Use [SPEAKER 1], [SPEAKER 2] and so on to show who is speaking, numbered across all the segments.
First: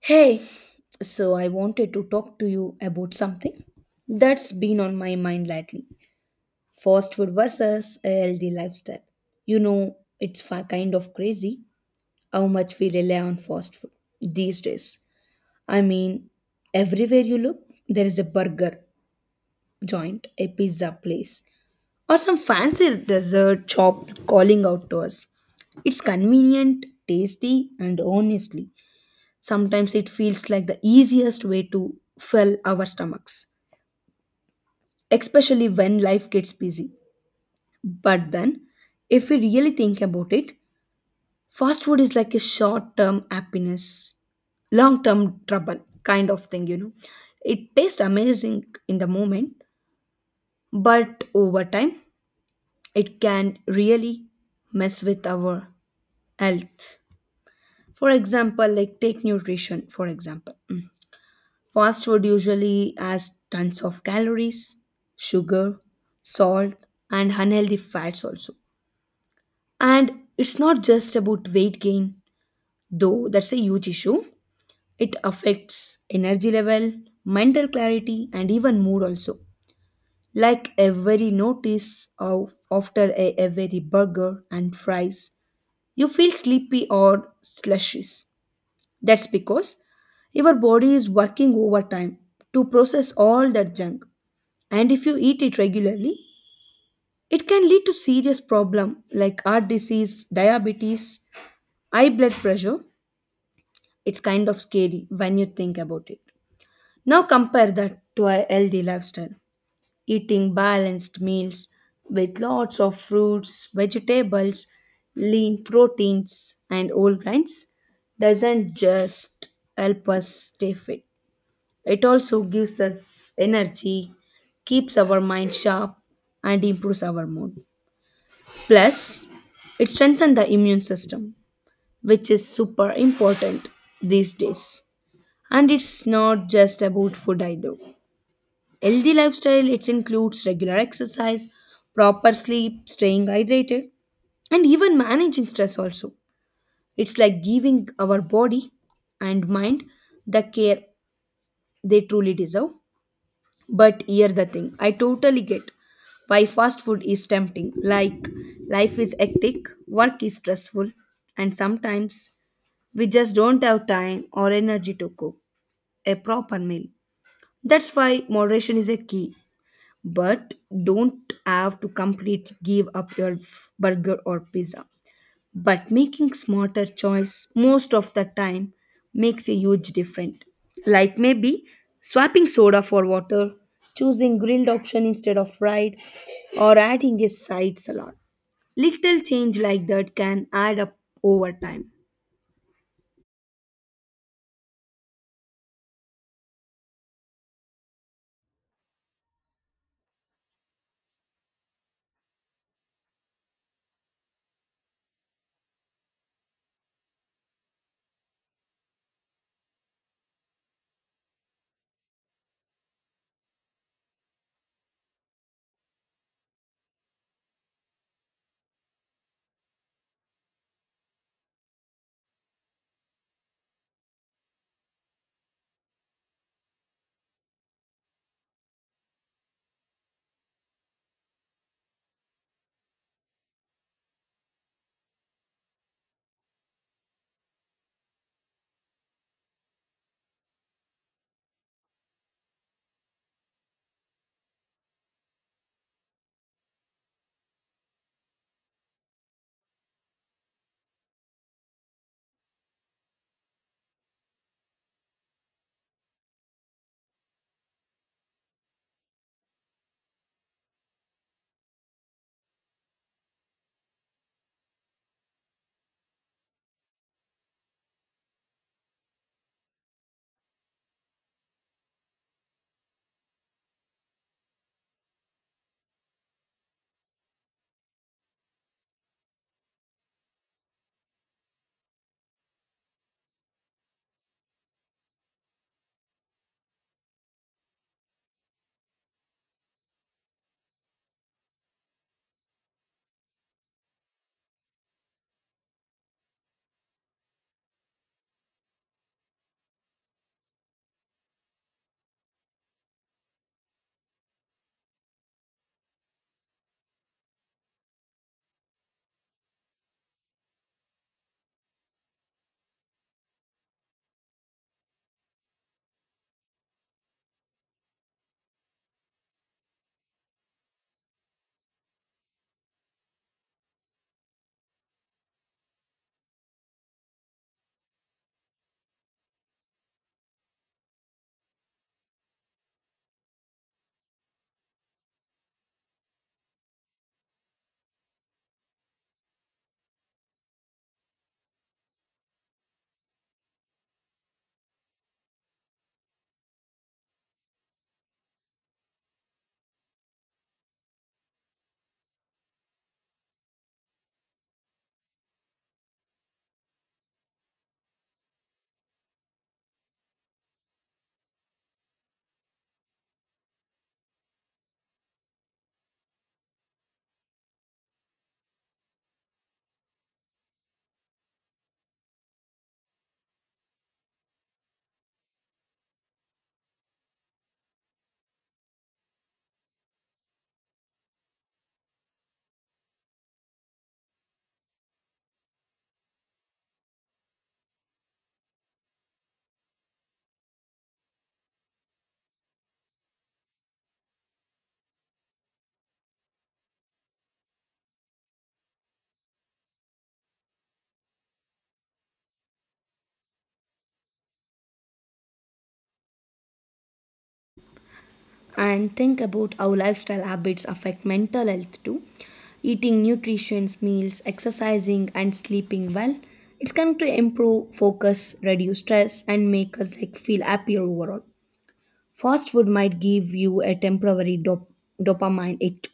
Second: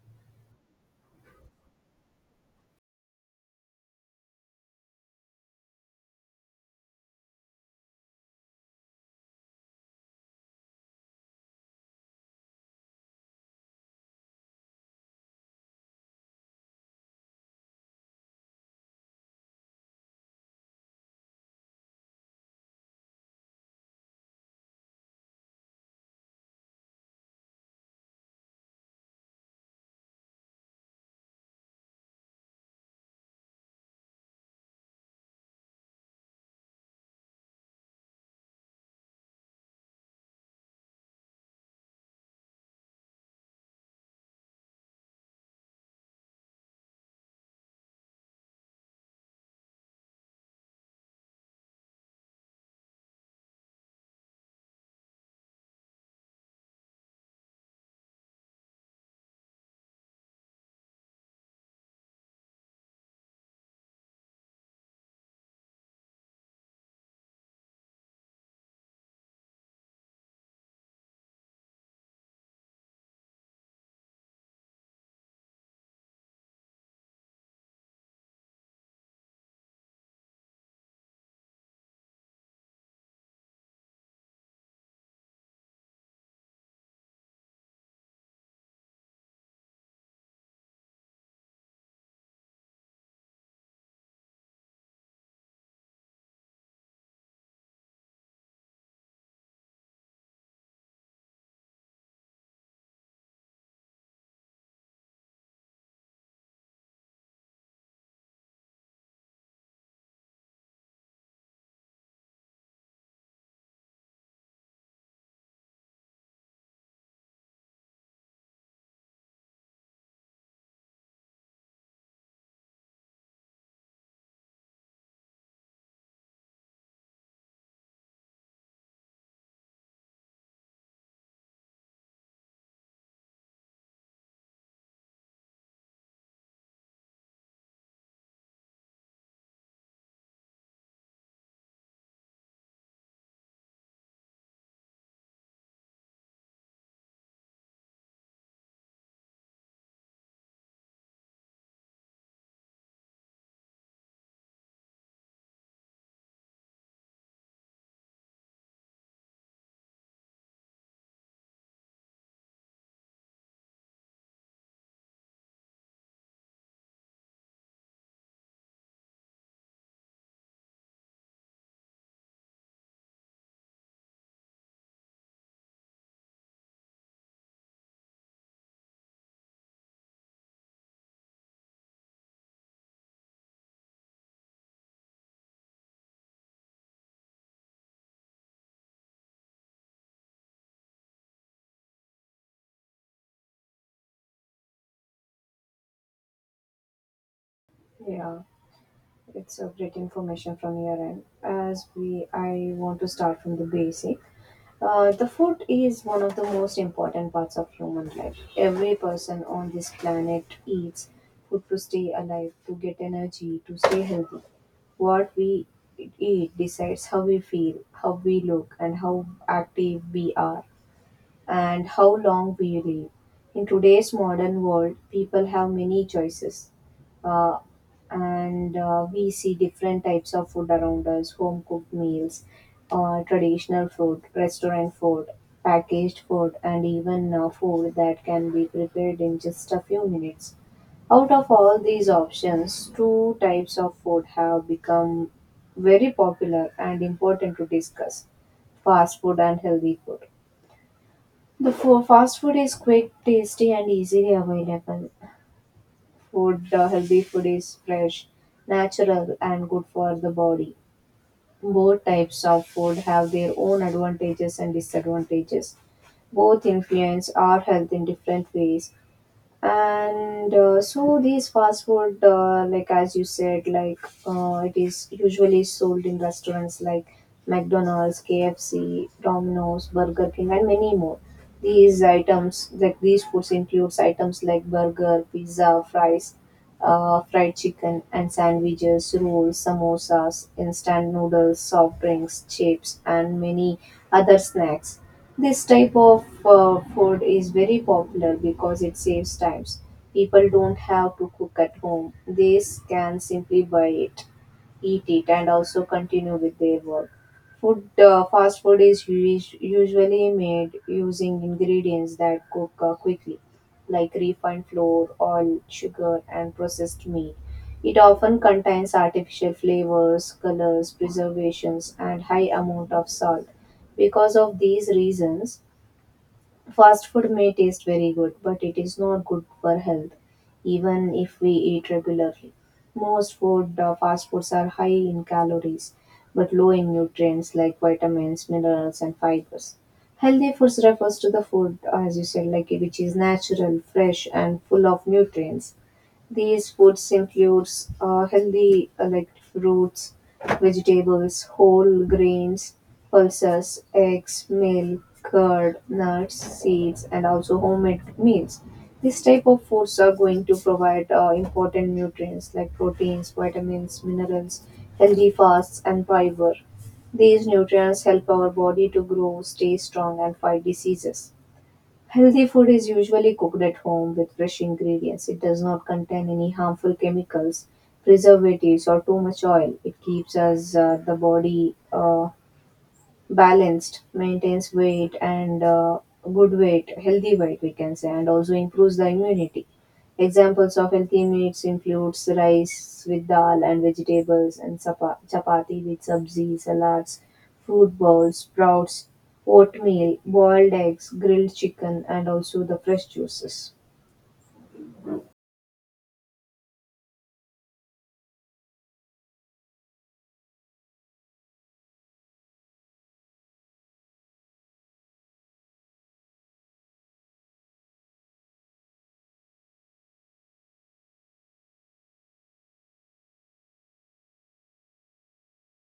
[SPEAKER 1] Hey, so I wanted to talk to you about something that's been on my mind lately. Fast food versus a healthy lifestyle. You know, kind of crazy how much we rely on fast food these days. I mean, everywhere you look, there is a burger joint, a pizza place, or some fancy dessert shop calling out to us. It's convenient, tasty, and honestly, sometimes it feels like the easiest way to fill our stomachs, especially when life gets busy. But then, if we really think about it, fast food is like a short term happiness, long term trouble kind of thing, you know. It tastes amazing in the moment, but over time, it can really mess with our health. For example, like take nutrition, for example. Mm. Fast food usually has tons of calories, sugar, salt, and unhealthy fats also. And it's not just about weight gain, though that's a huge issue. It affects energy level, mental clarity, and even mood also. Like every notice of after a every burger and fries, you feel sleepy or slushies. That's because your body is working overtime to process all that junk, and if you eat it regularly, it can lead to serious problem like heart disease, diabetes, high blood pressure. It's kind of scary when you think about it. Now compare that to a healthy lifestyle. Eating balanced meals with lots of fruits, vegetables, lean proteins, and whole grains doesn't just help us stay fit, it also gives us energy, keeps our mind sharp, and improves our mood. Plus, it strengthens the immune system, which is super important these days. And it's not just about food either. Healthy lifestyle it includes regular exercise, proper sleep, staying hydrated, and even managing stress also. It's like giving our body and mind the care they truly deserve. But here the thing, I totally get why fast food is tempting. Like, life is hectic, work is stressful, and sometimes we just don't have time or energy to cook a proper meal. That's why moderation is a key. But don't have to completely give up burger or pizza, but making smarter choice most of the time makes a huge difference. Like maybe swapping soda for water, choosing grilled option instead of fried, or adding a side salad. Little change like that can add up over time,
[SPEAKER 2] Yeah, it's a great information from your end. As we, I want to start from the basic. The food is one of the most important parts of human life. Every person on this planet eats food to stay alive, to get energy, to stay healthy. What we eat decides how we feel, how we look, and how active we are and how long we live. In today's modern world, people have many choices. Uh, and We see different types of food around us: home cooked meals, traditional food, restaurant food, packaged food, and even food that can be prepared in just a few minutes. Out of all these options, two types of food have become very popular and important to discuss: fast food and healthy food. Fast food is quick, tasty, and easily available. Healthy food is fresh, natural, and good for the body. Both types of food have their own advantages and disadvantages. Both influence our health in different ways, and so these fast food, like as you said, like it is usually sold in restaurants like McDonald's, KFC, Domino's, Burger King, and many more. These items, like these foods, includes items like burger, pizza, fries, fried chicken, and sandwiches, rolls, samosas, instant noodles, soft drinks, chips, and many other snacks. This type of food is very popular because it saves times. People don't have to cook at home. They can simply buy it, eat it, and also continue with their work. Fast food is usually made using ingredients that cook quickly, like refined flour, oil, sugar, and processed meat. It often contains artificial flavors, colors, preservations, and high amount of salt. Because of these reasons, fast food may taste very good, but it is not good for health, even if we eat regularly. Most fast foods are high in calories, but low in nutrients like vitamins, minerals, and fibers. Healthy foods refers to the food, as you said, like which is natural, fresh, and full of nutrients. These foods includes healthy like fruits, vegetables, whole grains, pulses, eggs, milk, curd, nuts, seeds, and also homemade meals. This type of foods are going to provide important nutrients like proteins, vitamins, minerals, healthy fats, and fiber. These nutrients help our body to grow, stay strong, and fight diseases. Healthy food is usually cooked at home with fresh ingredients. It does not contain any harmful chemicals, preservatives, or too much oil. It keeps us the body balanced, maintains weight and good weight, healthy weight, we can say, and also improves the immunity. Examples of healthy meats includes rice with dal and vegetables, and chapati with sabzi, salads, fruit bowls, sprouts, oatmeal, boiled eggs, grilled chicken, and also the fresh juices.
[SPEAKER 1] and think about how lifestyle habits affect mental health too. Eating nutritious meals, exercising, and sleeping well, it's going to improve focus, reduce stress, and make us like feel happier overall. Fast food might give you a dopamine hit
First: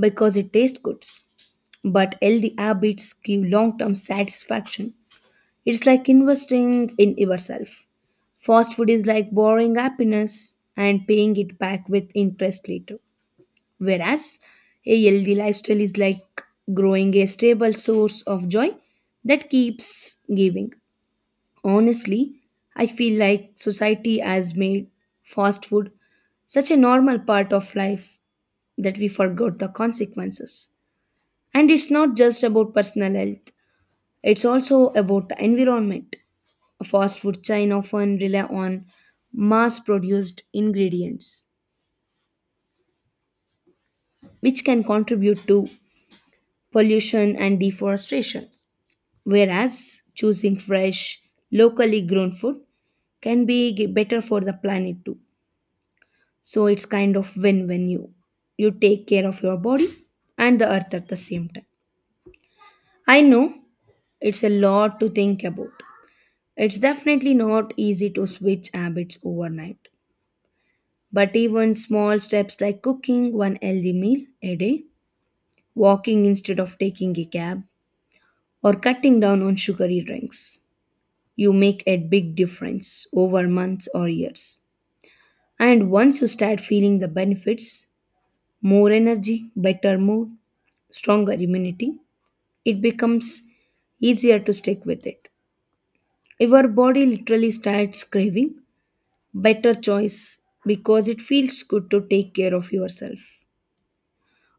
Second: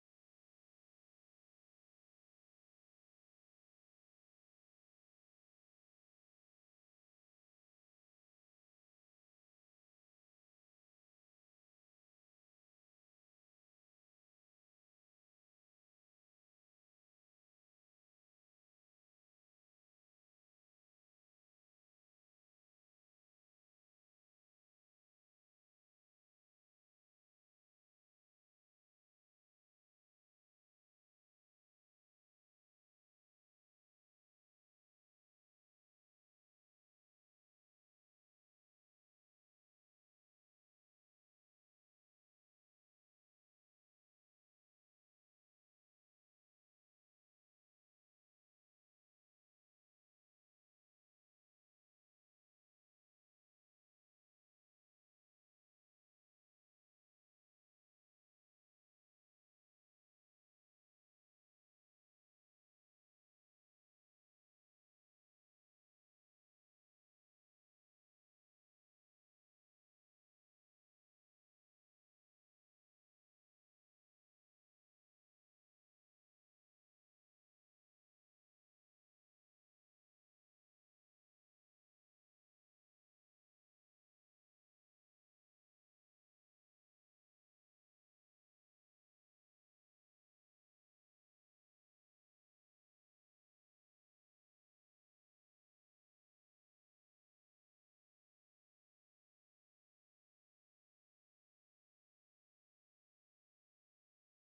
[SPEAKER 1] because it tastes good, but healthy habits give long term satisfaction. It's like investing in yourself. Fast food is like borrowing happiness and paying it back with interest later. Whereas a healthy lifestyle is like growing a stable source of joy that keeps giving. Honestly, I feel like society has made fast food such a normal part of life that we forgot the consequences. And it's not just about personal health, it's also about the environment. A fast food chain often rely on mass produced ingredients, which can contribute to pollution and deforestation. Whereas choosing fresh, locally grown food better for the planet too. So it's kind of win when you take care of your body and the earth at the same time. I know it's a lot to think about. It's definitely not easy to switch habits overnight, but even small steps like cooking one healthy meal a day, walking instead of taking a cab, or cutting down on sugary drinks, you make a big difference over months or years. And once you start feeling the benefits, more energy, better mood, stronger immunity, it becomes easier to stick with it. Your body literally starts craving better choice because it feels good to take care of yourself.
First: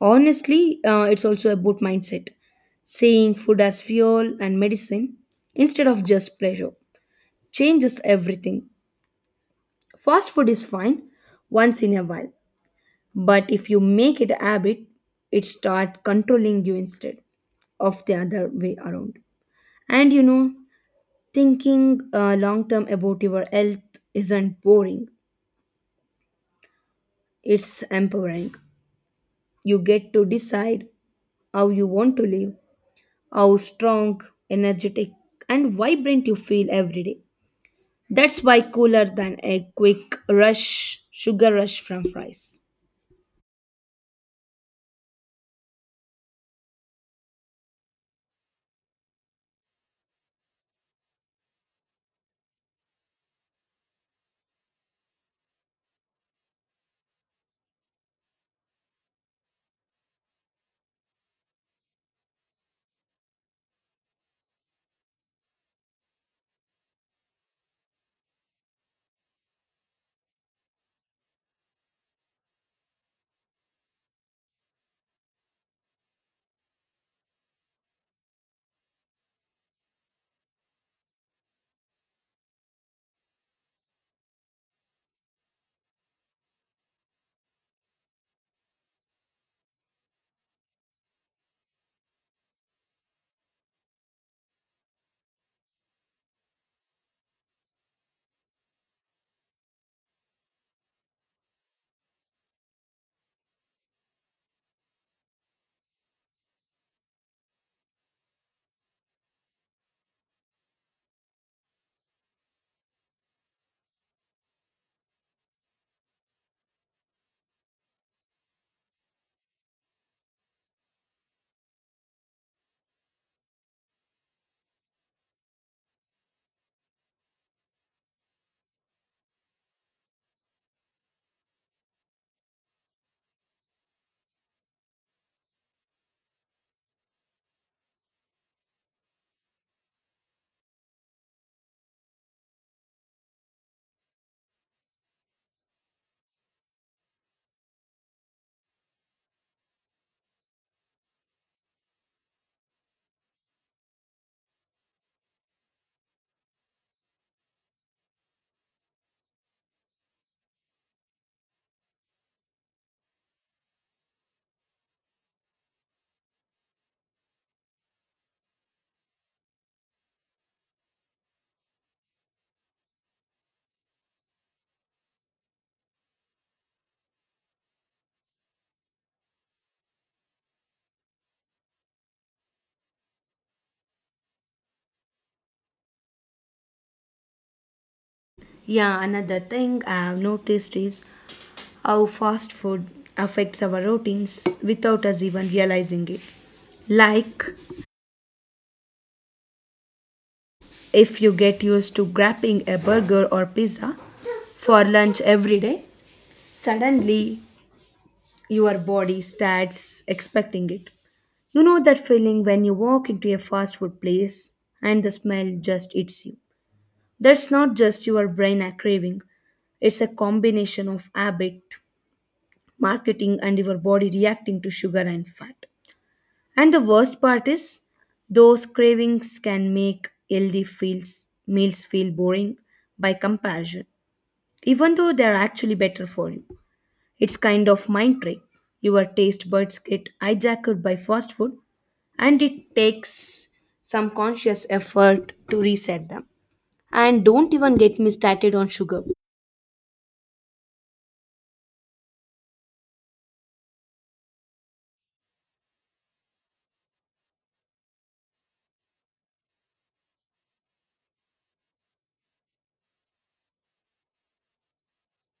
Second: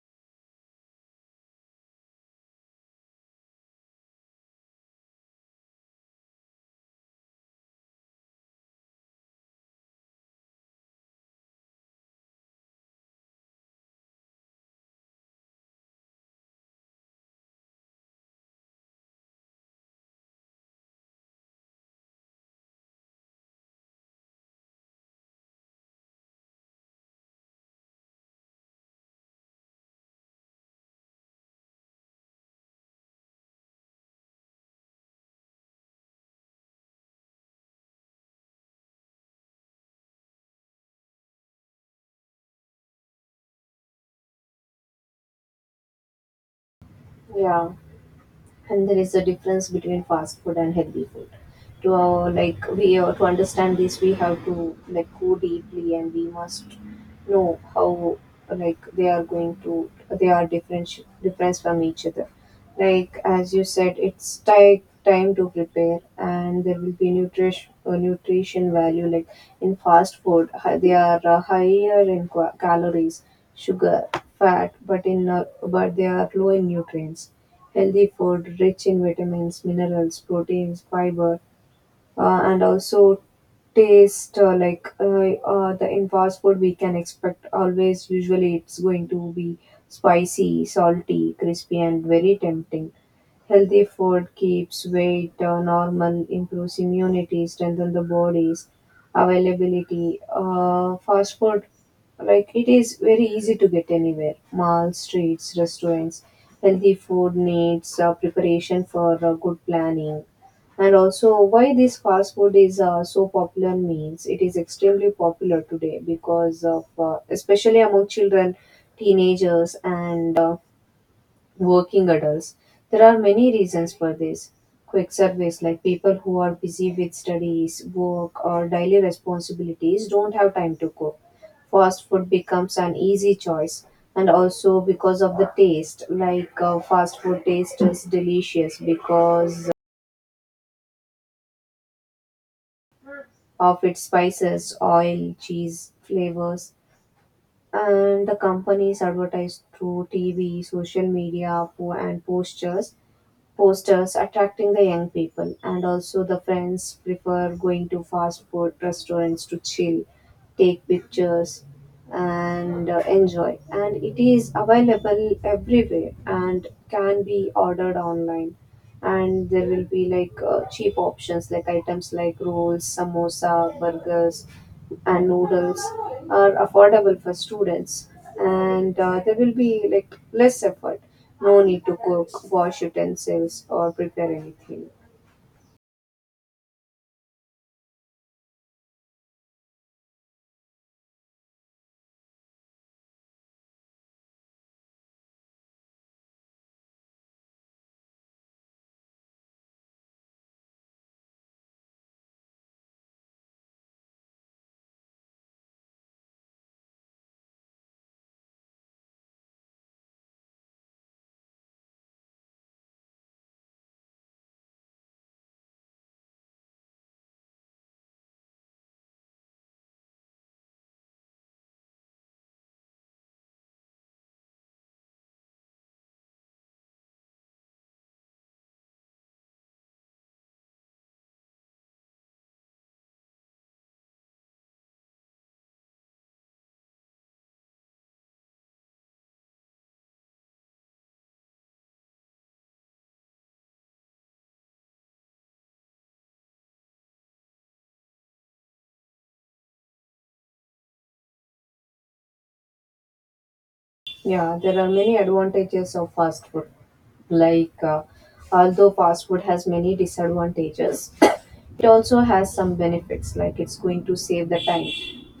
[SPEAKER 1] Honestly, it's also about mindset. Seeing food as fuel and medicine instead of just pleasure changes everything. Fast food is fine once in a while, but if you make it a habit, it start controlling you instead of the other way around. And you know, thinking long term about your health isn't boring, it's empowering. You get to decide how you want to live, how strong, energetic, and vibrant you feel every day. That's why cooler than a quick rush, sugar rush from fries.
[SPEAKER 2] Yeah, and there is a difference between fast food and healthy food. To like we to understand this, we have to like go deeply and we must know how like they are going to, they are different, difference from each other, like as you said. It's take time to prepare and there will be nutrition value, like in fast food, they are higher in calories, sugar, fat, but they are low in nutrients. Healthy food rich in vitamins, minerals, proteins, fiber, and also taste. The in fast food, we can expect always. Usually, it's going to be spicy, salty, crispy, and very tempting. Healthy food keeps weight normal, improves immunity, strengthens the body's availability. Fast food, like it is very easy to get anywhere. Malls, streets, restaurants. Healthy food needs preparation for good planning. And also, why this fast food is so popular means it is extremely popular today because of, especially among children, teenagers, and working adults. There are many reasons for this. Quick surveys, like people who are busy with studies, work, or daily responsibilities don't have time to cook. Fast food becomes an easy choice, and also because of the taste, like fast food taste is delicious because of its spices, oil, cheese flavors, and the companies advertise through TV, social media, and posters attracting the young people, and also the friends prefer going to fast food restaurants to chill, take pictures, and enjoy. And it is available everywhere and can be ordered online. And there will be like cheap options, like items like rolls, samosa, burgers, and noodles are affordable for students, and there will be like less effort, no need to cook, wash utensils, or prepare anything.
[SPEAKER 1] Yeah, another thing I've noticed is how fast food affects our routines without us even realizing it. Like if you get used to grabbing a burger or pizza for lunch every day, suddenly your body starts expecting it. You know that feeling when you walk into a fast food place and the smell just eats you. That's not just your brain craving, it's a combination of habit, marketing, and your body reacting to sugar and fat. And the worst part is, those cravings can make meals feel boring by comparison, even though they are actually better for you. It's kind of mind trick. Your taste buds get hijacked by fast food, and it takes some conscious effort to reset them. And don't even get me started on sugar.
[SPEAKER 2] Yeah, there are many advantages of fast food. Like, uh, Although fast food has many disadvantages, it also has some benefits. Like, it's going to save the time.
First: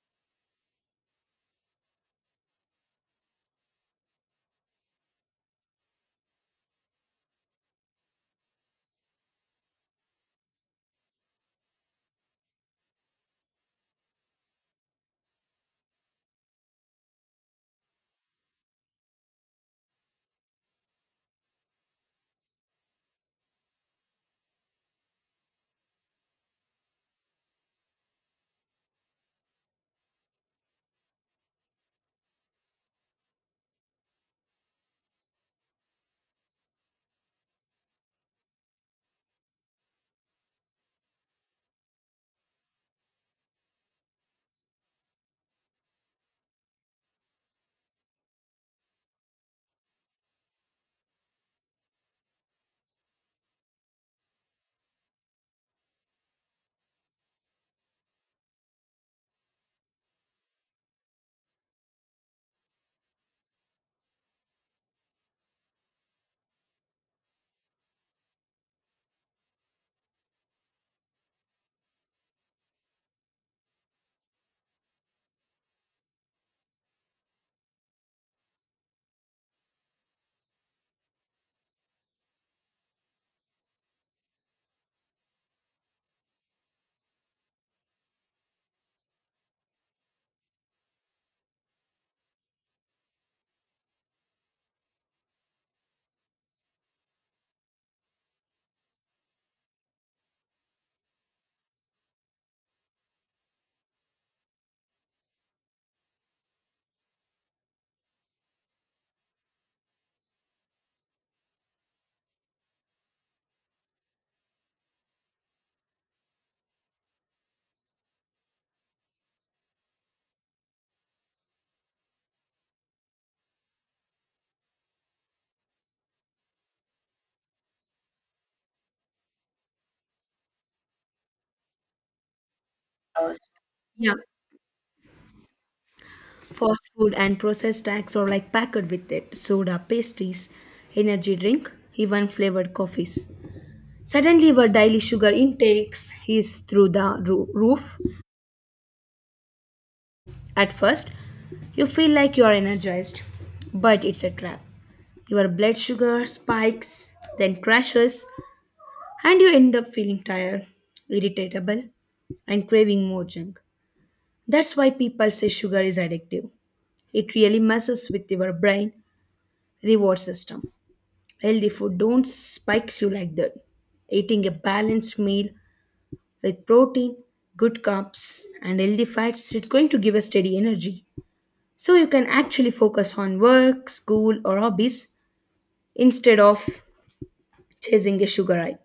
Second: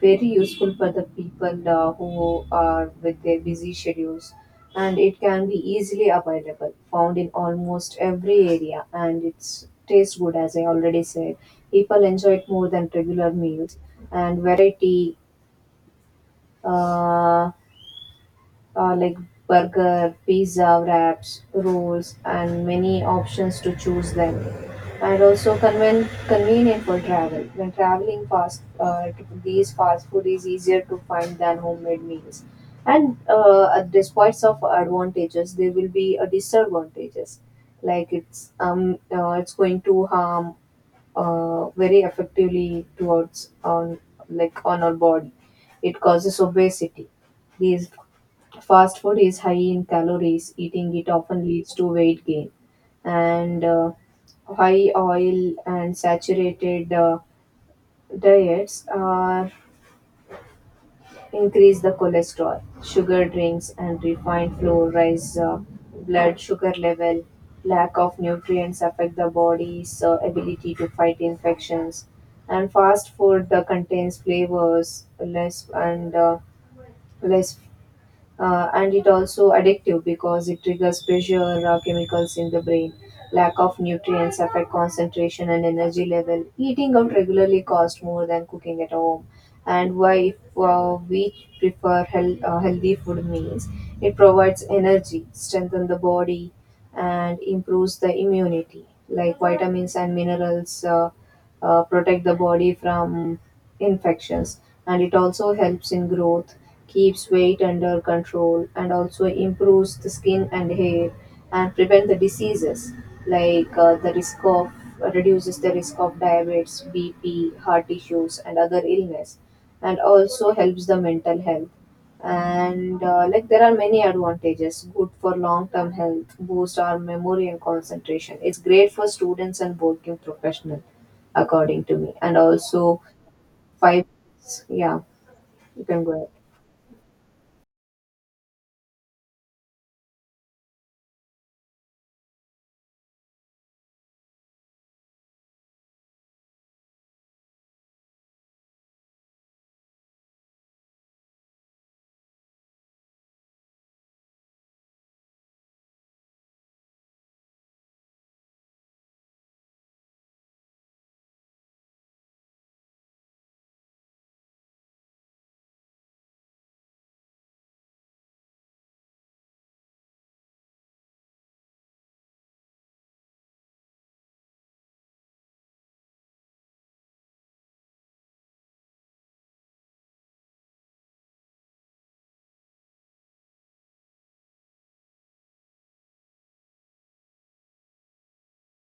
[SPEAKER 2] Very useful for the people who are with their busy schedules. And it can be easily available, found in almost every area. And it's tastes good, as I already said. People enjoy it more than regular meals. And variety. Uh, like burger, pizza, wraps, rolls, and many options to choose them. And also convenient for travel. When traveling fast, to these fast food is easier to find than homemade meals. And Despite of advantages, there will be a disadvantages. Like it's going to harm very effectively towards on like on our body. It causes obesity. These, fast food is high in calories. Eating it often leads to weight gain. And high oil and saturated diets are increase the cholesterol. Sugar drinks and refined flour raise blood sugar level. Lack of nutrients affect the body's ability to fight infections. And fast food contains flavors, less less and it also addictive because it triggers pressure chemicals in the brain. Lack of nutrients affect concentration and energy level. Eating out regularly costs more than cooking at home. And why if, we prefer healthy food means it provides energy, strengthens the body, and improves the immunity. Like vitamins and minerals protect the body from infections, and it also helps in growth, keeps weight under control, and also improves the skin and hair, and prevent the diseases, like the risk of reduces the risk of diabetes, BP, heart issues, and other illness, and also helps the mental health. And Like there are many advantages, good for long term health, boost our memory and concentration. It's great for students and working professional, according to me. And also, five.
[SPEAKER 1] Yeah,
[SPEAKER 2] Yeah, you can go ahead.
[SPEAKER 1] fast food and processed snacks are like packed with it. Soda, pastries, energy drink, even flavored coffees. Suddenly, our daily sugar intakes is through the roof. At first, you feel like you are energized, but it's a trap. Your blood sugar spikes, then crashes, and you end up feeling tired, irritable, and craving more junk. That's why people say sugar is addictive. It really messes with your brain reward system. Healthy food don't spikes you like that. Eating a balanced meal with protein, good carbs, and healthy fats, it's going to give a steady energy. So you can actually focus on work, school, or hobbies instead of chasing a sugar high.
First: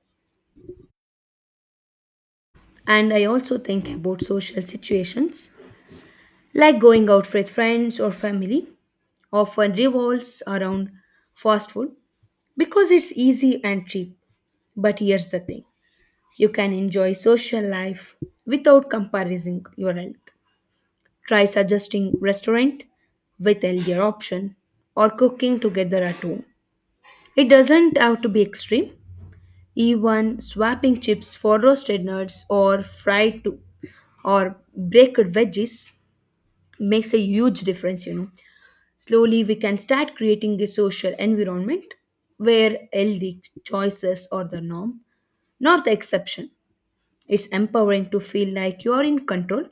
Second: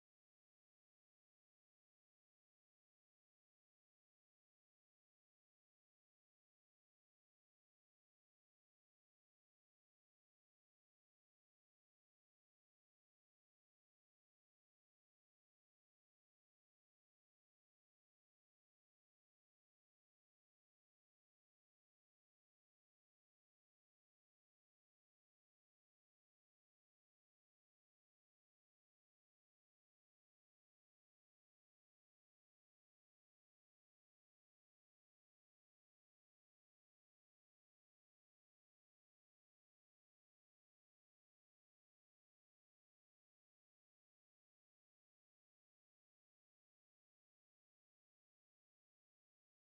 [SPEAKER 1] And I also think about social situations. Like going out with friends or family often revolves around fast food because it's easy and cheap. But here's the thing, you can enjoy social life without compromising your health. Try suggesting restaurant with healthier option or cooking together at home. It doesn't have to be extreme. Even swapping chips for roasted nuts or fried to or baked veggies makes a huge difference, you know. Slowly we can start creating a social environment where healthy choices are the norm, not the exception. It's empowering to feel like you're in control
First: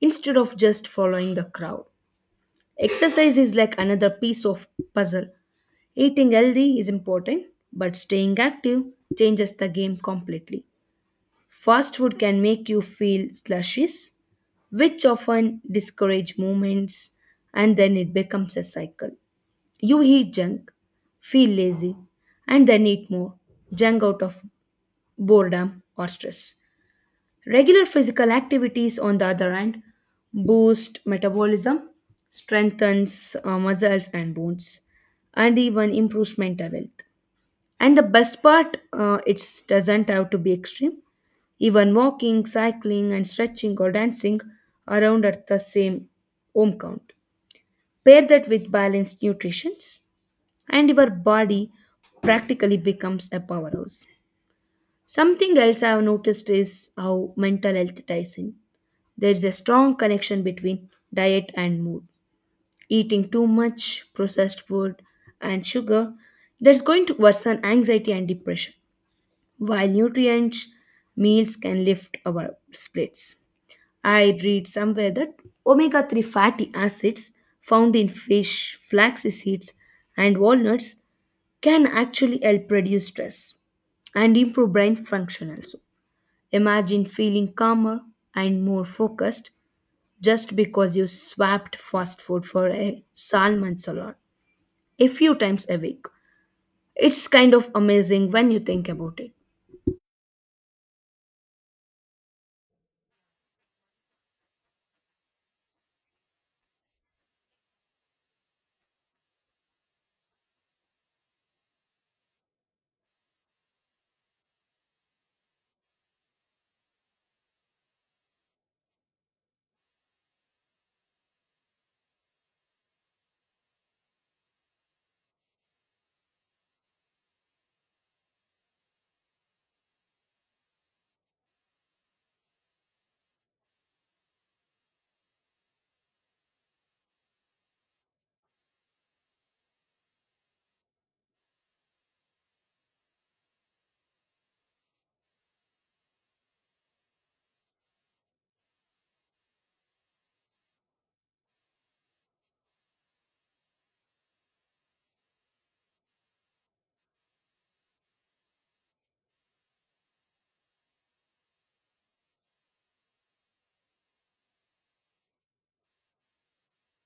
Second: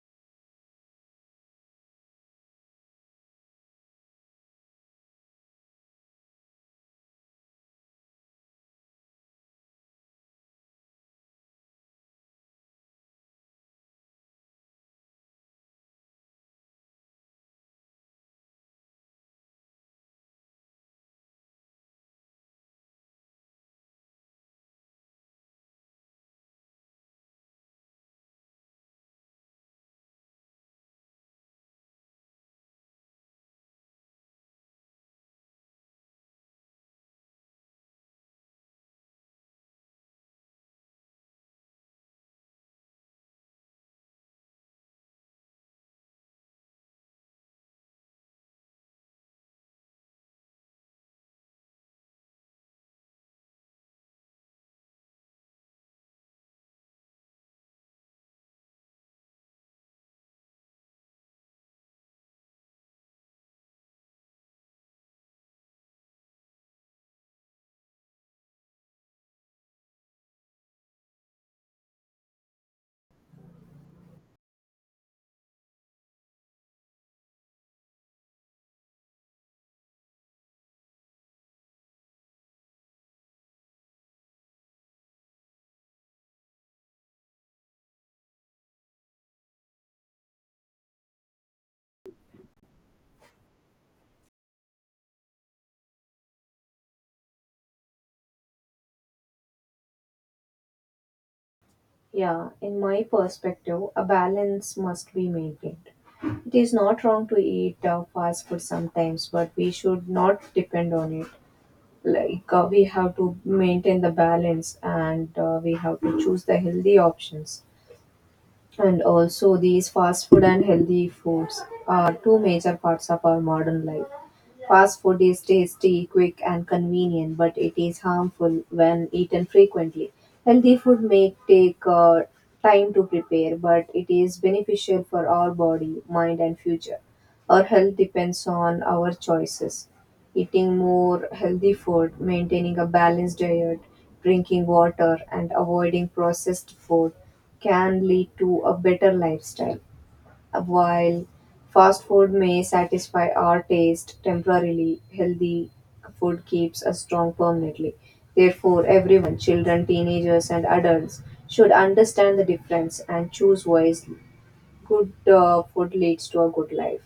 [SPEAKER 1] instead of just following the crowd. Exercise is like another piece of puzzle. Eating healthy is important, but staying active changes the game completely. Fast food can make you feel slushies, which often discourage movements, and then it becomes a cycle. You eat junk, feel lazy, and then eat more junk out of boredom or stress. Regular physical activities, on the other hand, boost metabolism, strengthens muscles and bones, and even improves mental health. And the best part, it doesn't have to be extreme. Even walking, cycling, and stretching or dancing around at the same home count. Pair that with balanced nutrition, and your body practically becomes a powerhouse. Something else I have noticed is how mental health ties in. There is a strong connection between diet and mood. Eating too much processed food and sugar, that's going to worsen anxiety and depression, while nutrient meals can lift our spirits. I read somewhere that omega 3 fatty acids found in fish, flax seeds, and walnuts can actually help reduce stress and improve brain function also. Imagine feeling calmer and more focused just because you swapped fast food for a salmon salad a few times a week. It's kind of amazing when you think about it.
[SPEAKER 2] Yeah, in my perspective, a balance must be maintained. It is not wrong to eat fast food sometimes, but we should not depend on it. We have to maintain the balance, and we have to choose the healthy options. And also, these fast food and healthy foods are two major parts of our modern life. Fast food is tasty, quick, and convenient, but it is harmful when eaten frequently. Healthy food may take time to prepare, but it is beneficial for our body, mind, and future. Our health depends on our choices. Eating more healthy food, maintaining a balanced diet, drinking water, and avoiding processed food can lead to a better lifestyle. While fast food may satisfy our taste temporarily, healthy food keeps us strong permanently. Therefore, everyone, children, teenagers, and adults, should understand the difference and choose wisely. Good food leads to a good life.